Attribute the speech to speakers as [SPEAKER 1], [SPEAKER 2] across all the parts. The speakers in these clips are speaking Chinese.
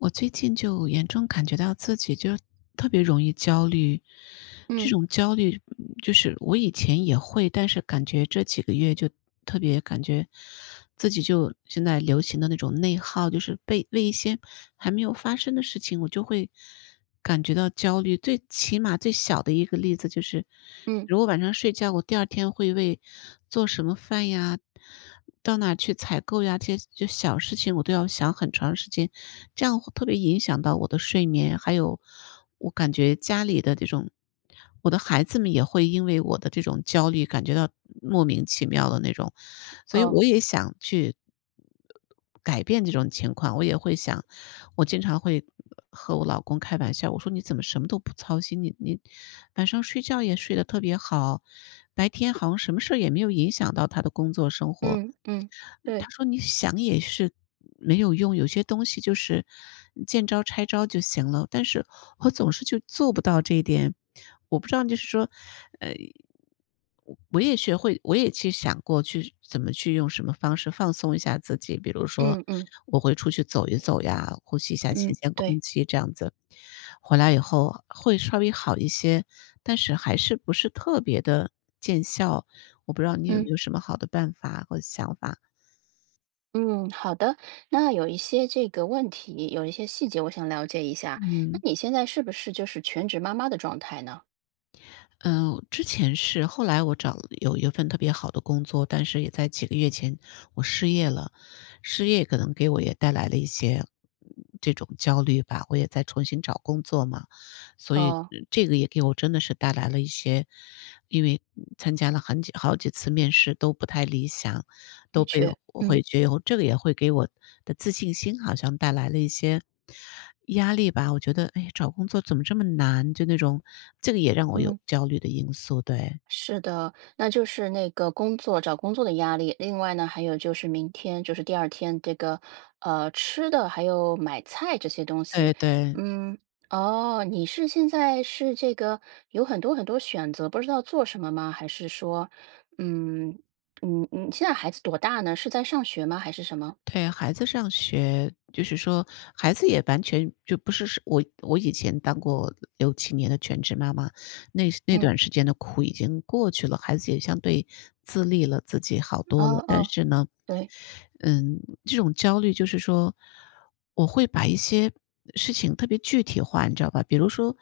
[SPEAKER 1] 我最近就严重感觉到自己就特别容易焦虑，这
[SPEAKER 2] 嗯。
[SPEAKER 1] 种焦虑嗯，就是我以前也会，但是感觉这几个月就特别感觉自己就现在流行的那种内耗，就是被被一些还没有发生的事情，我就会感觉到焦虑。最起码最小的一个例子，就是
[SPEAKER 2] 嗯。
[SPEAKER 1] 如果晚上睡觉，我第2天会为做什么饭呀，到哪儿去采购呀，这些这些小事情，我都要想很长时间，这样会特别影响到我的睡眠。还有，我感觉家里的这种我的孩子们也会因为我的这种焦虑，感觉到莫名其妙的那种。所以
[SPEAKER 2] 哦。
[SPEAKER 1] 我也想去，呃改变这种情况。我也会想我经常会，呃和我老公开玩笑，我说：“你怎么什么都不操心？你你晚上睡觉也睡得特别好。”白天好像什么事儿也没有影响到他的工作生活。
[SPEAKER 2] 嗯，嗯，
[SPEAKER 1] 他
[SPEAKER 2] 对。
[SPEAKER 1] 说：“你想也是没有用，有些东西就是嗯，见招拆招就行了。”但是，我总是就做不到这一点。我不知道就是说呃，嗯，我也学会我也其实想过去怎么去用什么方式放松一下自己，比如说，
[SPEAKER 2] 嗯嗯。
[SPEAKER 1] 我会出去走一走呀，呼吸一下新
[SPEAKER 2] 嗯，
[SPEAKER 1] 鲜
[SPEAKER 2] 对。
[SPEAKER 1] 空气这样子。回来以后，会稍微好一些，但是还是不是特别地见效。我不知道你有没
[SPEAKER 2] 嗯。
[SPEAKER 1] 有什么好的办法和想法？
[SPEAKER 2] 嗯，好的，那有一些这个问题，有一些细节，我想了解一下。那
[SPEAKER 1] 嗯。
[SPEAKER 2] 你现在是不是就是全职妈妈的状态呢？
[SPEAKER 1] 嗯，之前是，后来我找了有一份特别好的工作，但是也在几个月前我失业了。失业可能给我也带来了一些，这种焦虑吧，我也在重新找工作嘛。所以
[SPEAKER 2] 哦。
[SPEAKER 1] 这个也给我真的是带来了一些因为参加了很久好几次面试都不太理想，
[SPEAKER 2] 的
[SPEAKER 1] 都被
[SPEAKER 2] 确，
[SPEAKER 1] 我会
[SPEAKER 2] 嗯。
[SPEAKER 1] 觉得，这个也会给我的自信心好像带来了一些压力吧，我觉得，唉，找工作怎么这么难，就那种这个也让我有
[SPEAKER 2] 嗯。
[SPEAKER 1] 焦虑的因素，对。
[SPEAKER 2] 是的，那就是那个工作找工作的压力。另外呢，还有就是明天就是第2天，这个，呃，吃的还有买菜这些东西。
[SPEAKER 1] 对对。
[SPEAKER 2] 嗯，哦，你是现在是这个有很多很多选择，不知道做什么吗？还是说，嗯，嗯，嗯现在孩子多大呢？是在上学吗？还是什么？
[SPEAKER 1] 对，孩子上学。就是说孩子也完全就不是我我以前当过6，7年的全职妈妈，那那
[SPEAKER 2] 嗯。
[SPEAKER 1] 段时间的苦已经过去了，孩子也相对自立了，自己好多
[SPEAKER 2] 哦
[SPEAKER 1] 了，但
[SPEAKER 2] 哦，
[SPEAKER 1] 是呢，
[SPEAKER 2] 对。
[SPEAKER 1] 嗯，这种焦虑就是说，我会把一些事情特别具体化，你知道吧？比如说，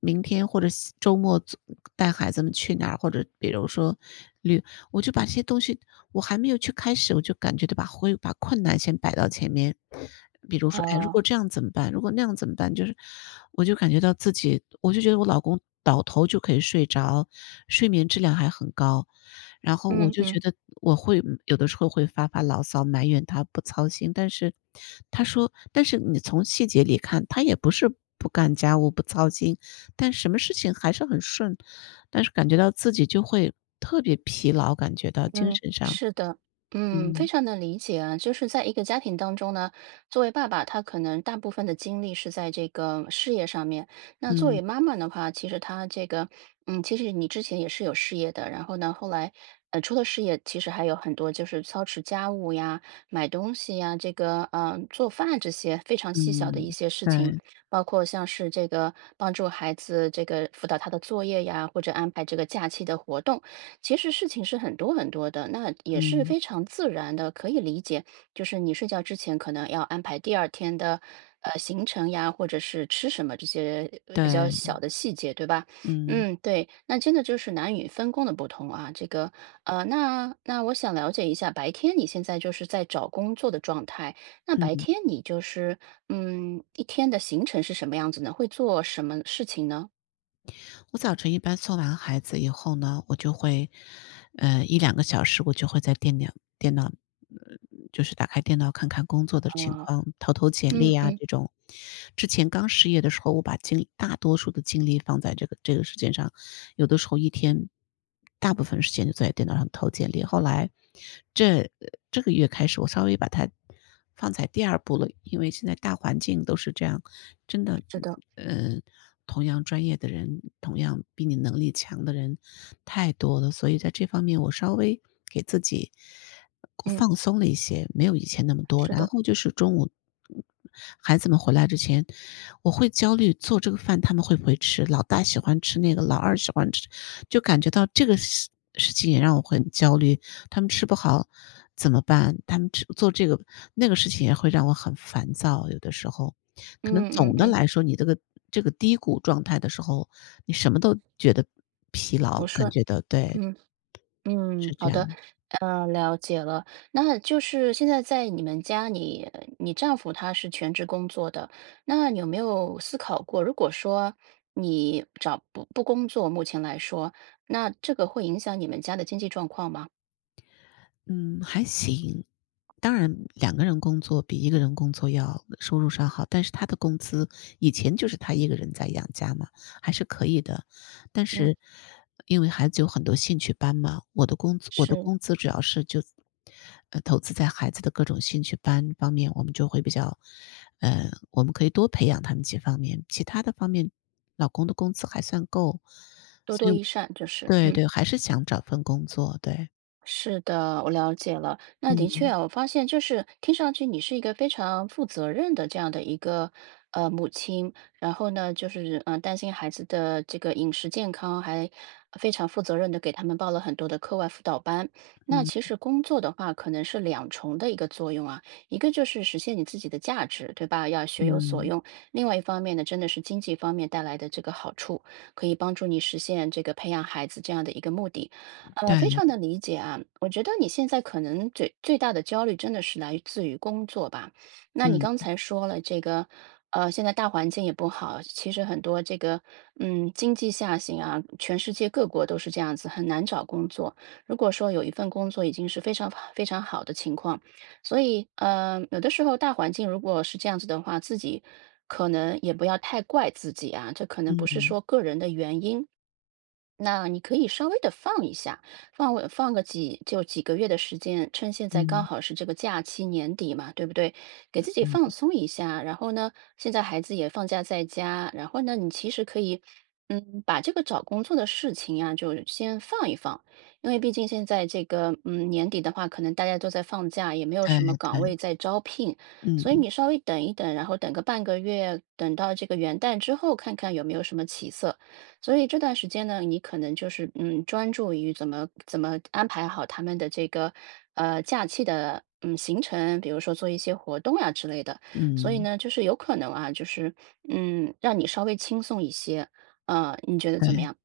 [SPEAKER 1] 明天或者下周末，总带孩子们去哪儿，或者比如说旅我就把这些东西我还没有去开始，我就感觉到把会把困难先摆到前面。比如说，哎，如果
[SPEAKER 2] 哦。
[SPEAKER 1] 这样怎么办？如果那样怎么办？就是我就感觉到自己我就觉得我老公倒头就可以睡着，睡眠质量还很高。然后我
[SPEAKER 2] 嗯
[SPEAKER 1] 就
[SPEAKER 2] 嗯。
[SPEAKER 1] 觉得我会有的时候会发发牢骚埋怨他不操心，但是他说但是你从细节里看，他也不是不干家务不操心，但什么事情还是很顺，但是感觉到自己就会特别疲劳，感觉到精
[SPEAKER 2] 嗯，
[SPEAKER 1] 神上，
[SPEAKER 2] 是的。嗯，非
[SPEAKER 1] 嗯。
[SPEAKER 2] 常能理解啊。就是在一个家庭当中呢，作为爸爸，他可能大部分的精力是在这个事业上面。那作
[SPEAKER 1] 嗯。
[SPEAKER 2] 为妈妈的话，其实她这个嗯，其实你之前也是有事业的，然后呢，那后来，呃，除了事业其实还有很多就是操持家务呀，买东西呀，这个，呃，做饭这些非常细小的
[SPEAKER 1] 嗯，
[SPEAKER 2] 一些事情。
[SPEAKER 1] 对。
[SPEAKER 2] 包括像是这个帮助孩子这个辅导他的作业呀，或者安排这个假期的活动，其实事情是很多很多的，那也是
[SPEAKER 1] 嗯。
[SPEAKER 2] 非常自然的，可以理解，就是你睡觉之前可能要安排第2天的，呃，行程呀，或者是吃什么，这些比较小
[SPEAKER 1] 对。
[SPEAKER 2] 的细节，对吧？
[SPEAKER 1] 嗯。
[SPEAKER 2] 嗯，对，那真的就是男女分工的不同啊。这个，呃，那那我想了解一下，白天你现在就是在找工作的状态，那白
[SPEAKER 1] 嗯。
[SPEAKER 2] 天你就是，嗯，一天的行程是什么样子呢？会做什么事情呢？
[SPEAKER 1] 我早晨一般送完孩子以后呢，我就会，呃，1，2个小时我就会在电脑电脑呃，就是打开电脑看看工作的情
[SPEAKER 2] 啊，
[SPEAKER 1] 况，投投简
[SPEAKER 2] 嗯
[SPEAKER 1] 历啊
[SPEAKER 2] 嗯。
[SPEAKER 1] 这种，之前刚失业的时候，我把精力大多数的精力放在这个这个事情上，有的时候一天大部分时间就坐在电脑上投简历，后来这这个月开始，我稍微把它放在第2步了，因为现在大环境都是这样，真的，
[SPEAKER 2] 知道。
[SPEAKER 1] 呃，同样专业的人，同样比你能力强的人太多了，所以在这方面我稍微给自己
[SPEAKER 2] 嗯。
[SPEAKER 1] 放松了一些，没有以前那么多，
[SPEAKER 2] 是
[SPEAKER 1] 然
[SPEAKER 2] 的。
[SPEAKER 1] 后就是中午，孩子们回来之前我会焦虑做这个饭，他们会不会吃，老大喜欢吃那个老二喜欢吃就感觉到这个事事情也让我很焦虑，他们吃不好怎么办？他们只做这个那个事情也会让我很烦躁，有的时候，可能
[SPEAKER 2] 嗯嗯
[SPEAKER 1] 总的
[SPEAKER 2] 嗯。
[SPEAKER 1] 来说，你这个这个低谷状态的时候，你什么都觉得疲
[SPEAKER 2] 不
[SPEAKER 1] 劳，感
[SPEAKER 2] 顺，
[SPEAKER 1] 觉到，对。
[SPEAKER 2] 嗯，嗯，
[SPEAKER 1] 是这
[SPEAKER 2] 好
[SPEAKER 1] 样。
[SPEAKER 2] 的，呃，了解了。那就是现在在你们家里，你丈夫他是全职工作的，那有没有思考过，如果说你找不不工作目前来说，那这个会影响你们家的经济状况吗？
[SPEAKER 1] 嗯，还行。当然两个人工作比一个人工作要收入上好，但是他的工资以前就是他一个人在养家嘛，还是可以的。但
[SPEAKER 2] 嗯。
[SPEAKER 1] 是因为孩子有很多兴趣班嘛，我的工资我的
[SPEAKER 2] 是。
[SPEAKER 1] 工资主要是就，呃投资在孩子的各种兴趣班方面，我们就会比较，呃我们可以多培养他们几方面。其它的方面，老公的工资还算够。
[SPEAKER 2] 多
[SPEAKER 1] 所
[SPEAKER 2] 多
[SPEAKER 1] 以
[SPEAKER 2] 益善，就是，
[SPEAKER 1] 对
[SPEAKER 2] 嗯。
[SPEAKER 1] 对，还是想找份工作，对。
[SPEAKER 2] 是的，我了解了。那的确
[SPEAKER 1] 嗯。
[SPEAKER 2] 哦，我发现就是听上去你是一个非常负责任的这样的一个呃，母亲。然后呢就是呃，担心孩子的这个饮食健康，还非常负责任地给他们报了很多的课外辅导班。那
[SPEAKER 1] 嗯。
[SPEAKER 2] 其实工作的话可能是2重的一个作用啊。一个就是实现你自己的价值，对吧？要学有所
[SPEAKER 1] 嗯。
[SPEAKER 2] 用。另外一方面呢，真的是经济方面带来的这个好处，可以帮助你实现这个培养孩子这样的一个目的，呃，非
[SPEAKER 1] 对。
[SPEAKER 2] 常能理解啊。我觉得，你现在可能嘴最大的焦虑真的是来自于工作吧，那你
[SPEAKER 1] 嗯。
[SPEAKER 2] 刚才说了这个呃，现在大环境也不好，其实很多这个，嗯，经济下行啊全世界各国都是这样子，很难找工作。如果说有一份工作，已经是非常非常好的情况，所以呃，有的时候，大环境如果是这样子的话，自己可能也不要太怪自己啊，这可能不是
[SPEAKER 1] 嗯。
[SPEAKER 2] 说个人的原因。那你可以稍微地放一下，放个放个几就几个月的时间，趁现在刚
[SPEAKER 1] 嗯。
[SPEAKER 2] 好是这个假期年底嘛，对不对？给自己放
[SPEAKER 1] 嗯。
[SPEAKER 2] 松一下，然后呢，现在孩子也放假在家然后呢，你其实可以，嗯，把这个找工作的事情啊就先放一放。因为毕竟现在这个，嗯，年底的话，可能大家都在放假，也没有
[SPEAKER 1] 对
[SPEAKER 2] 什么岗
[SPEAKER 1] 对。
[SPEAKER 2] 位在招聘。所以
[SPEAKER 1] 嗯。
[SPEAKER 2] 你稍微等一等，然后等个半个月，等到这个元旦之后看看有没有什么起色。所以这段时间呢，你可能就是，嗯，专注于怎么怎么安排好他们的这个，呃，假期的，嗯行程。比如说做一些活动啊之类的，所以
[SPEAKER 1] 嗯。
[SPEAKER 2] 呢就是有可能啊就是，嗯，让你稍微轻松一些，呃，你觉得怎么
[SPEAKER 1] 对，
[SPEAKER 2] 样？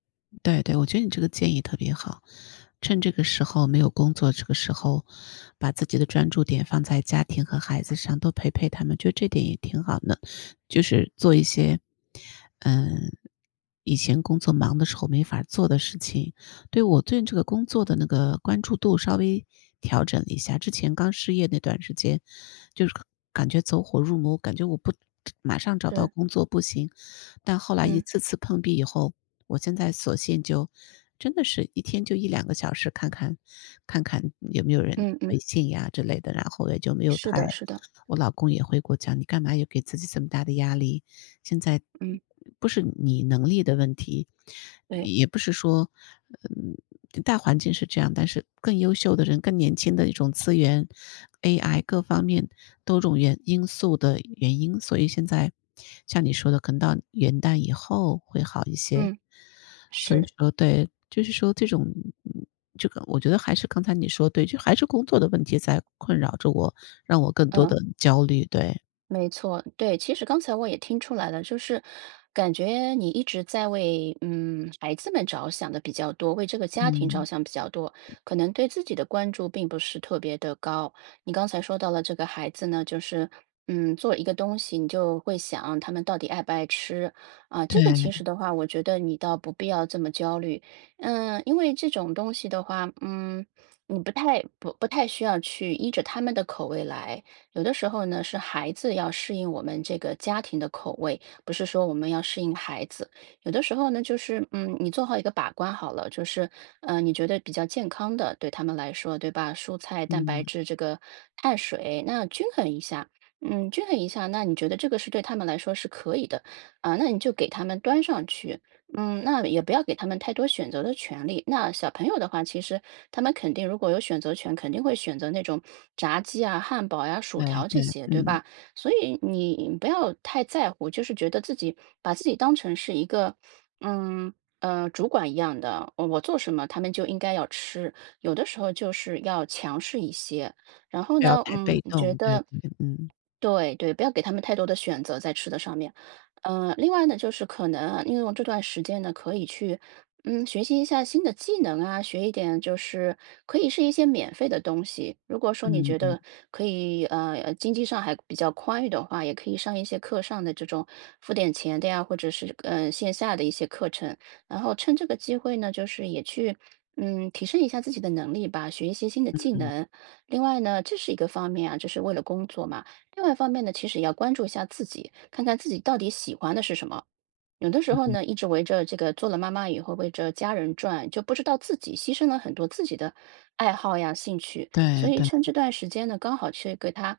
[SPEAKER 1] 对对。我觉得你这个建议特别好。趁这个时候没有工作，这个时候把自己的专注点放在家庭和孩子上，多陪陪他们，就这点也挺好的。就是做一些，呃，以前工作忙的时候没法儿做的事情，对我对这个工作的那个关注度稍微调整一下。之前刚失业那段时间，就是感觉走火入魔，感觉我不马上找到
[SPEAKER 2] 是。
[SPEAKER 1] 工作不行。但后来一
[SPEAKER 2] 嗯。
[SPEAKER 1] 次次碰壁以后，我现在索性就真的是一天就1-2个小时看看看看有没有人
[SPEAKER 2] 嗯
[SPEAKER 1] 微
[SPEAKER 2] 嗯。
[SPEAKER 1] 信呀之类的。然后也就没有
[SPEAKER 2] 是
[SPEAKER 1] 太
[SPEAKER 2] 的是的。
[SPEAKER 1] 我老公也会给我讲：“你干嘛要给自己这么大的压力？现在嗯
[SPEAKER 2] 嗯。
[SPEAKER 1] 嗯不是你能力的问题，
[SPEAKER 2] 对。
[SPEAKER 1] 也不是说，嗯大环境是这样，但是更优秀的人，更年轻的一种资源，AI 各方面多种原因素的原因。“所以现在像你说的，可能到元旦以后会好一些。
[SPEAKER 2] 嗯，
[SPEAKER 1] 所以
[SPEAKER 2] 是。
[SPEAKER 1] 说对，就是说这种嗯嗯这个我觉得还是刚才你说的对，就还是工作的问题在困扰着我，让我更多
[SPEAKER 2] 嗯。
[SPEAKER 1] 地焦虑，对。
[SPEAKER 2] 没错，对。其实刚才我也听出来了，就是感觉你一直在为，嗯，孩子们着想地比较多，为这个家庭着
[SPEAKER 1] 嗯。
[SPEAKER 2] 想比较多，可能对自己的关注并不是特别地高。你刚才说到了这个孩子呢就是，嗯，做一个东西，你就会想他们到底爱不爱吃？啊，这个其实
[SPEAKER 1] 对。
[SPEAKER 2] 的话，我觉得你倒不必要这么焦虑。嗯，因为这种东西的话嗯，你不太不不太需要去依着他们的口味来，有的时候呢是孩子要适应我们这个家庭的口味，不是说我们要适应孩子。有的时候呢，就是，嗯，你做好一个把关好了，就是，呃，你觉得比较健康的对他们来说，对吧？蔬菜、蛋白
[SPEAKER 1] 嗯。
[SPEAKER 2] 质这个碳水，那均衡一下，嗯，均衡一下，那你觉得这个是对他们来说是可以的，啊，那你就给他们端上去。嗯，那也不要给他们太多选择的权利，那小朋友的话，其实他们肯定如果有选择权，肯定会选择那种炸鸡啊、汉堡呀、薯
[SPEAKER 1] 对
[SPEAKER 2] 条这
[SPEAKER 1] 对，
[SPEAKER 2] 些，对
[SPEAKER 1] 嗯。
[SPEAKER 2] 吧？所以你不要太在乎，我就是觉得自己把自己当成是一个，嗯，呃，主管一样的，我我做什么他们就应该要吃。有的时候就是要强势一些，然后
[SPEAKER 1] 不要
[SPEAKER 2] 呢，
[SPEAKER 1] 太
[SPEAKER 2] 嗯，
[SPEAKER 1] 被
[SPEAKER 2] 我觉
[SPEAKER 1] 动，对
[SPEAKER 2] 得
[SPEAKER 1] 对，嗯。
[SPEAKER 2] 对对，不要给他们太多的选择在吃的上面。呃，另外呢，就是可能啊利用这段时间呢可以去，嗯，学习一下新的技能啊，学一点就是可以是一些免费的东西。如果说你
[SPEAKER 1] 嗯
[SPEAKER 2] 觉
[SPEAKER 1] 嗯。
[SPEAKER 2] 得可以，呃，呃经济上还比较宽裕的话，也可以上一些课上的这种付点钱的呀，或者是，呃，线下的一些课程。然后趁这个机会呢，就是也去，嗯，提升一下自己的能力吧，学一些新的
[SPEAKER 1] 嗯
[SPEAKER 2] 技
[SPEAKER 1] 嗯。
[SPEAKER 2] 能。另外呢这是一个方面啊，这是为了工作嘛。另外一方面呢，其实要关注一下自己，看看自己到底喜欢的是什么？有的时
[SPEAKER 1] 嗯
[SPEAKER 2] 候
[SPEAKER 1] 嗯。
[SPEAKER 2] 呢，一直围着这个做了妈妈以后，围着家人转，就不知道自己牺牲了很多自己的爱好呀、兴趣，所
[SPEAKER 1] 对
[SPEAKER 2] 以
[SPEAKER 1] 对。
[SPEAKER 2] 趁这段时间呢，刚好去给它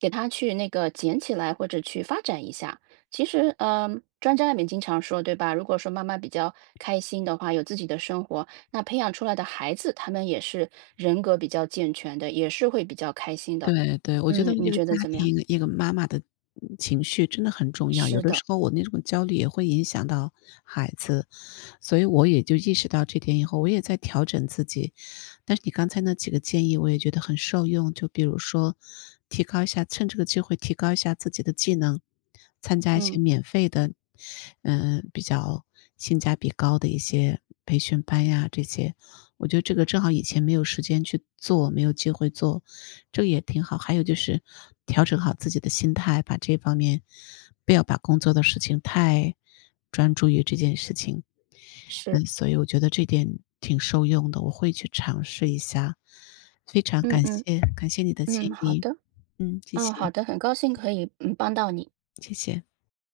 [SPEAKER 2] 给它去那个捡起来或者去发展一下。其实，呃，专家里面经常说对吧：“如果说妈妈比较开心的话，有自己的生活，那培养出来的孩子他们也是人格比较健全的，也是会比较开心的。”
[SPEAKER 1] 对对。我觉
[SPEAKER 2] 嗯，
[SPEAKER 1] 得
[SPEAKER 2] 你
[SPEAKER 1] 一个
[SPEAKER 2] 觉得
[SPEAKER 1] 家
[SPEAKER 2] 怎么样？
[SPEAKER 1] 庭，一个妈妈的嗯情绪真的很重要。有
[SPEAKER 2] 是
[SPEAKER 1] 的
[SPEAKER 2] 的。
[SPEAKER 1] 时候我那种焦虑也会影响到孩子，所以我也就意识到这点以后我也在调整自己。但是你刚才那几个建议我也觉得很受用。就比如说提高一下趁这个机会提高一下自己的技能，参加一些
[SPEAKER 2] 嗯。
[SPEAKER 1] 免费的，呃，比较性价比高的一些培训班呀这些。我觉得这个正好以前没有时间去做、没有机会做，这也挺好。还有就是调整好自己的心态，把这方面不要把工作的事情太专注于这件事情。
[SPEAKER 2] 是。
[SPEAKER 1] 嗯，所以我觉得这点挺受用的，我会去尝试一下。非常
[SPEAKER 2] 嗯
[SPEAKER 1] 感
[SPEAKER 2] 嗯，
[SPEAKER 1] 谢，感谢你的建
[SPEAKER 2] 嗯，好
[SPEAKER 1] 议。
[SPEAKER 2] 的。
[SPEAKER 1] 嗯，谢
[SPEAKER 2] 嗯，好
[SPEAKER 1] 谢。
[SPEAKER 2] 的。很高兴可以嗯，帮到你。
[SPEAKER 1] 谢谢。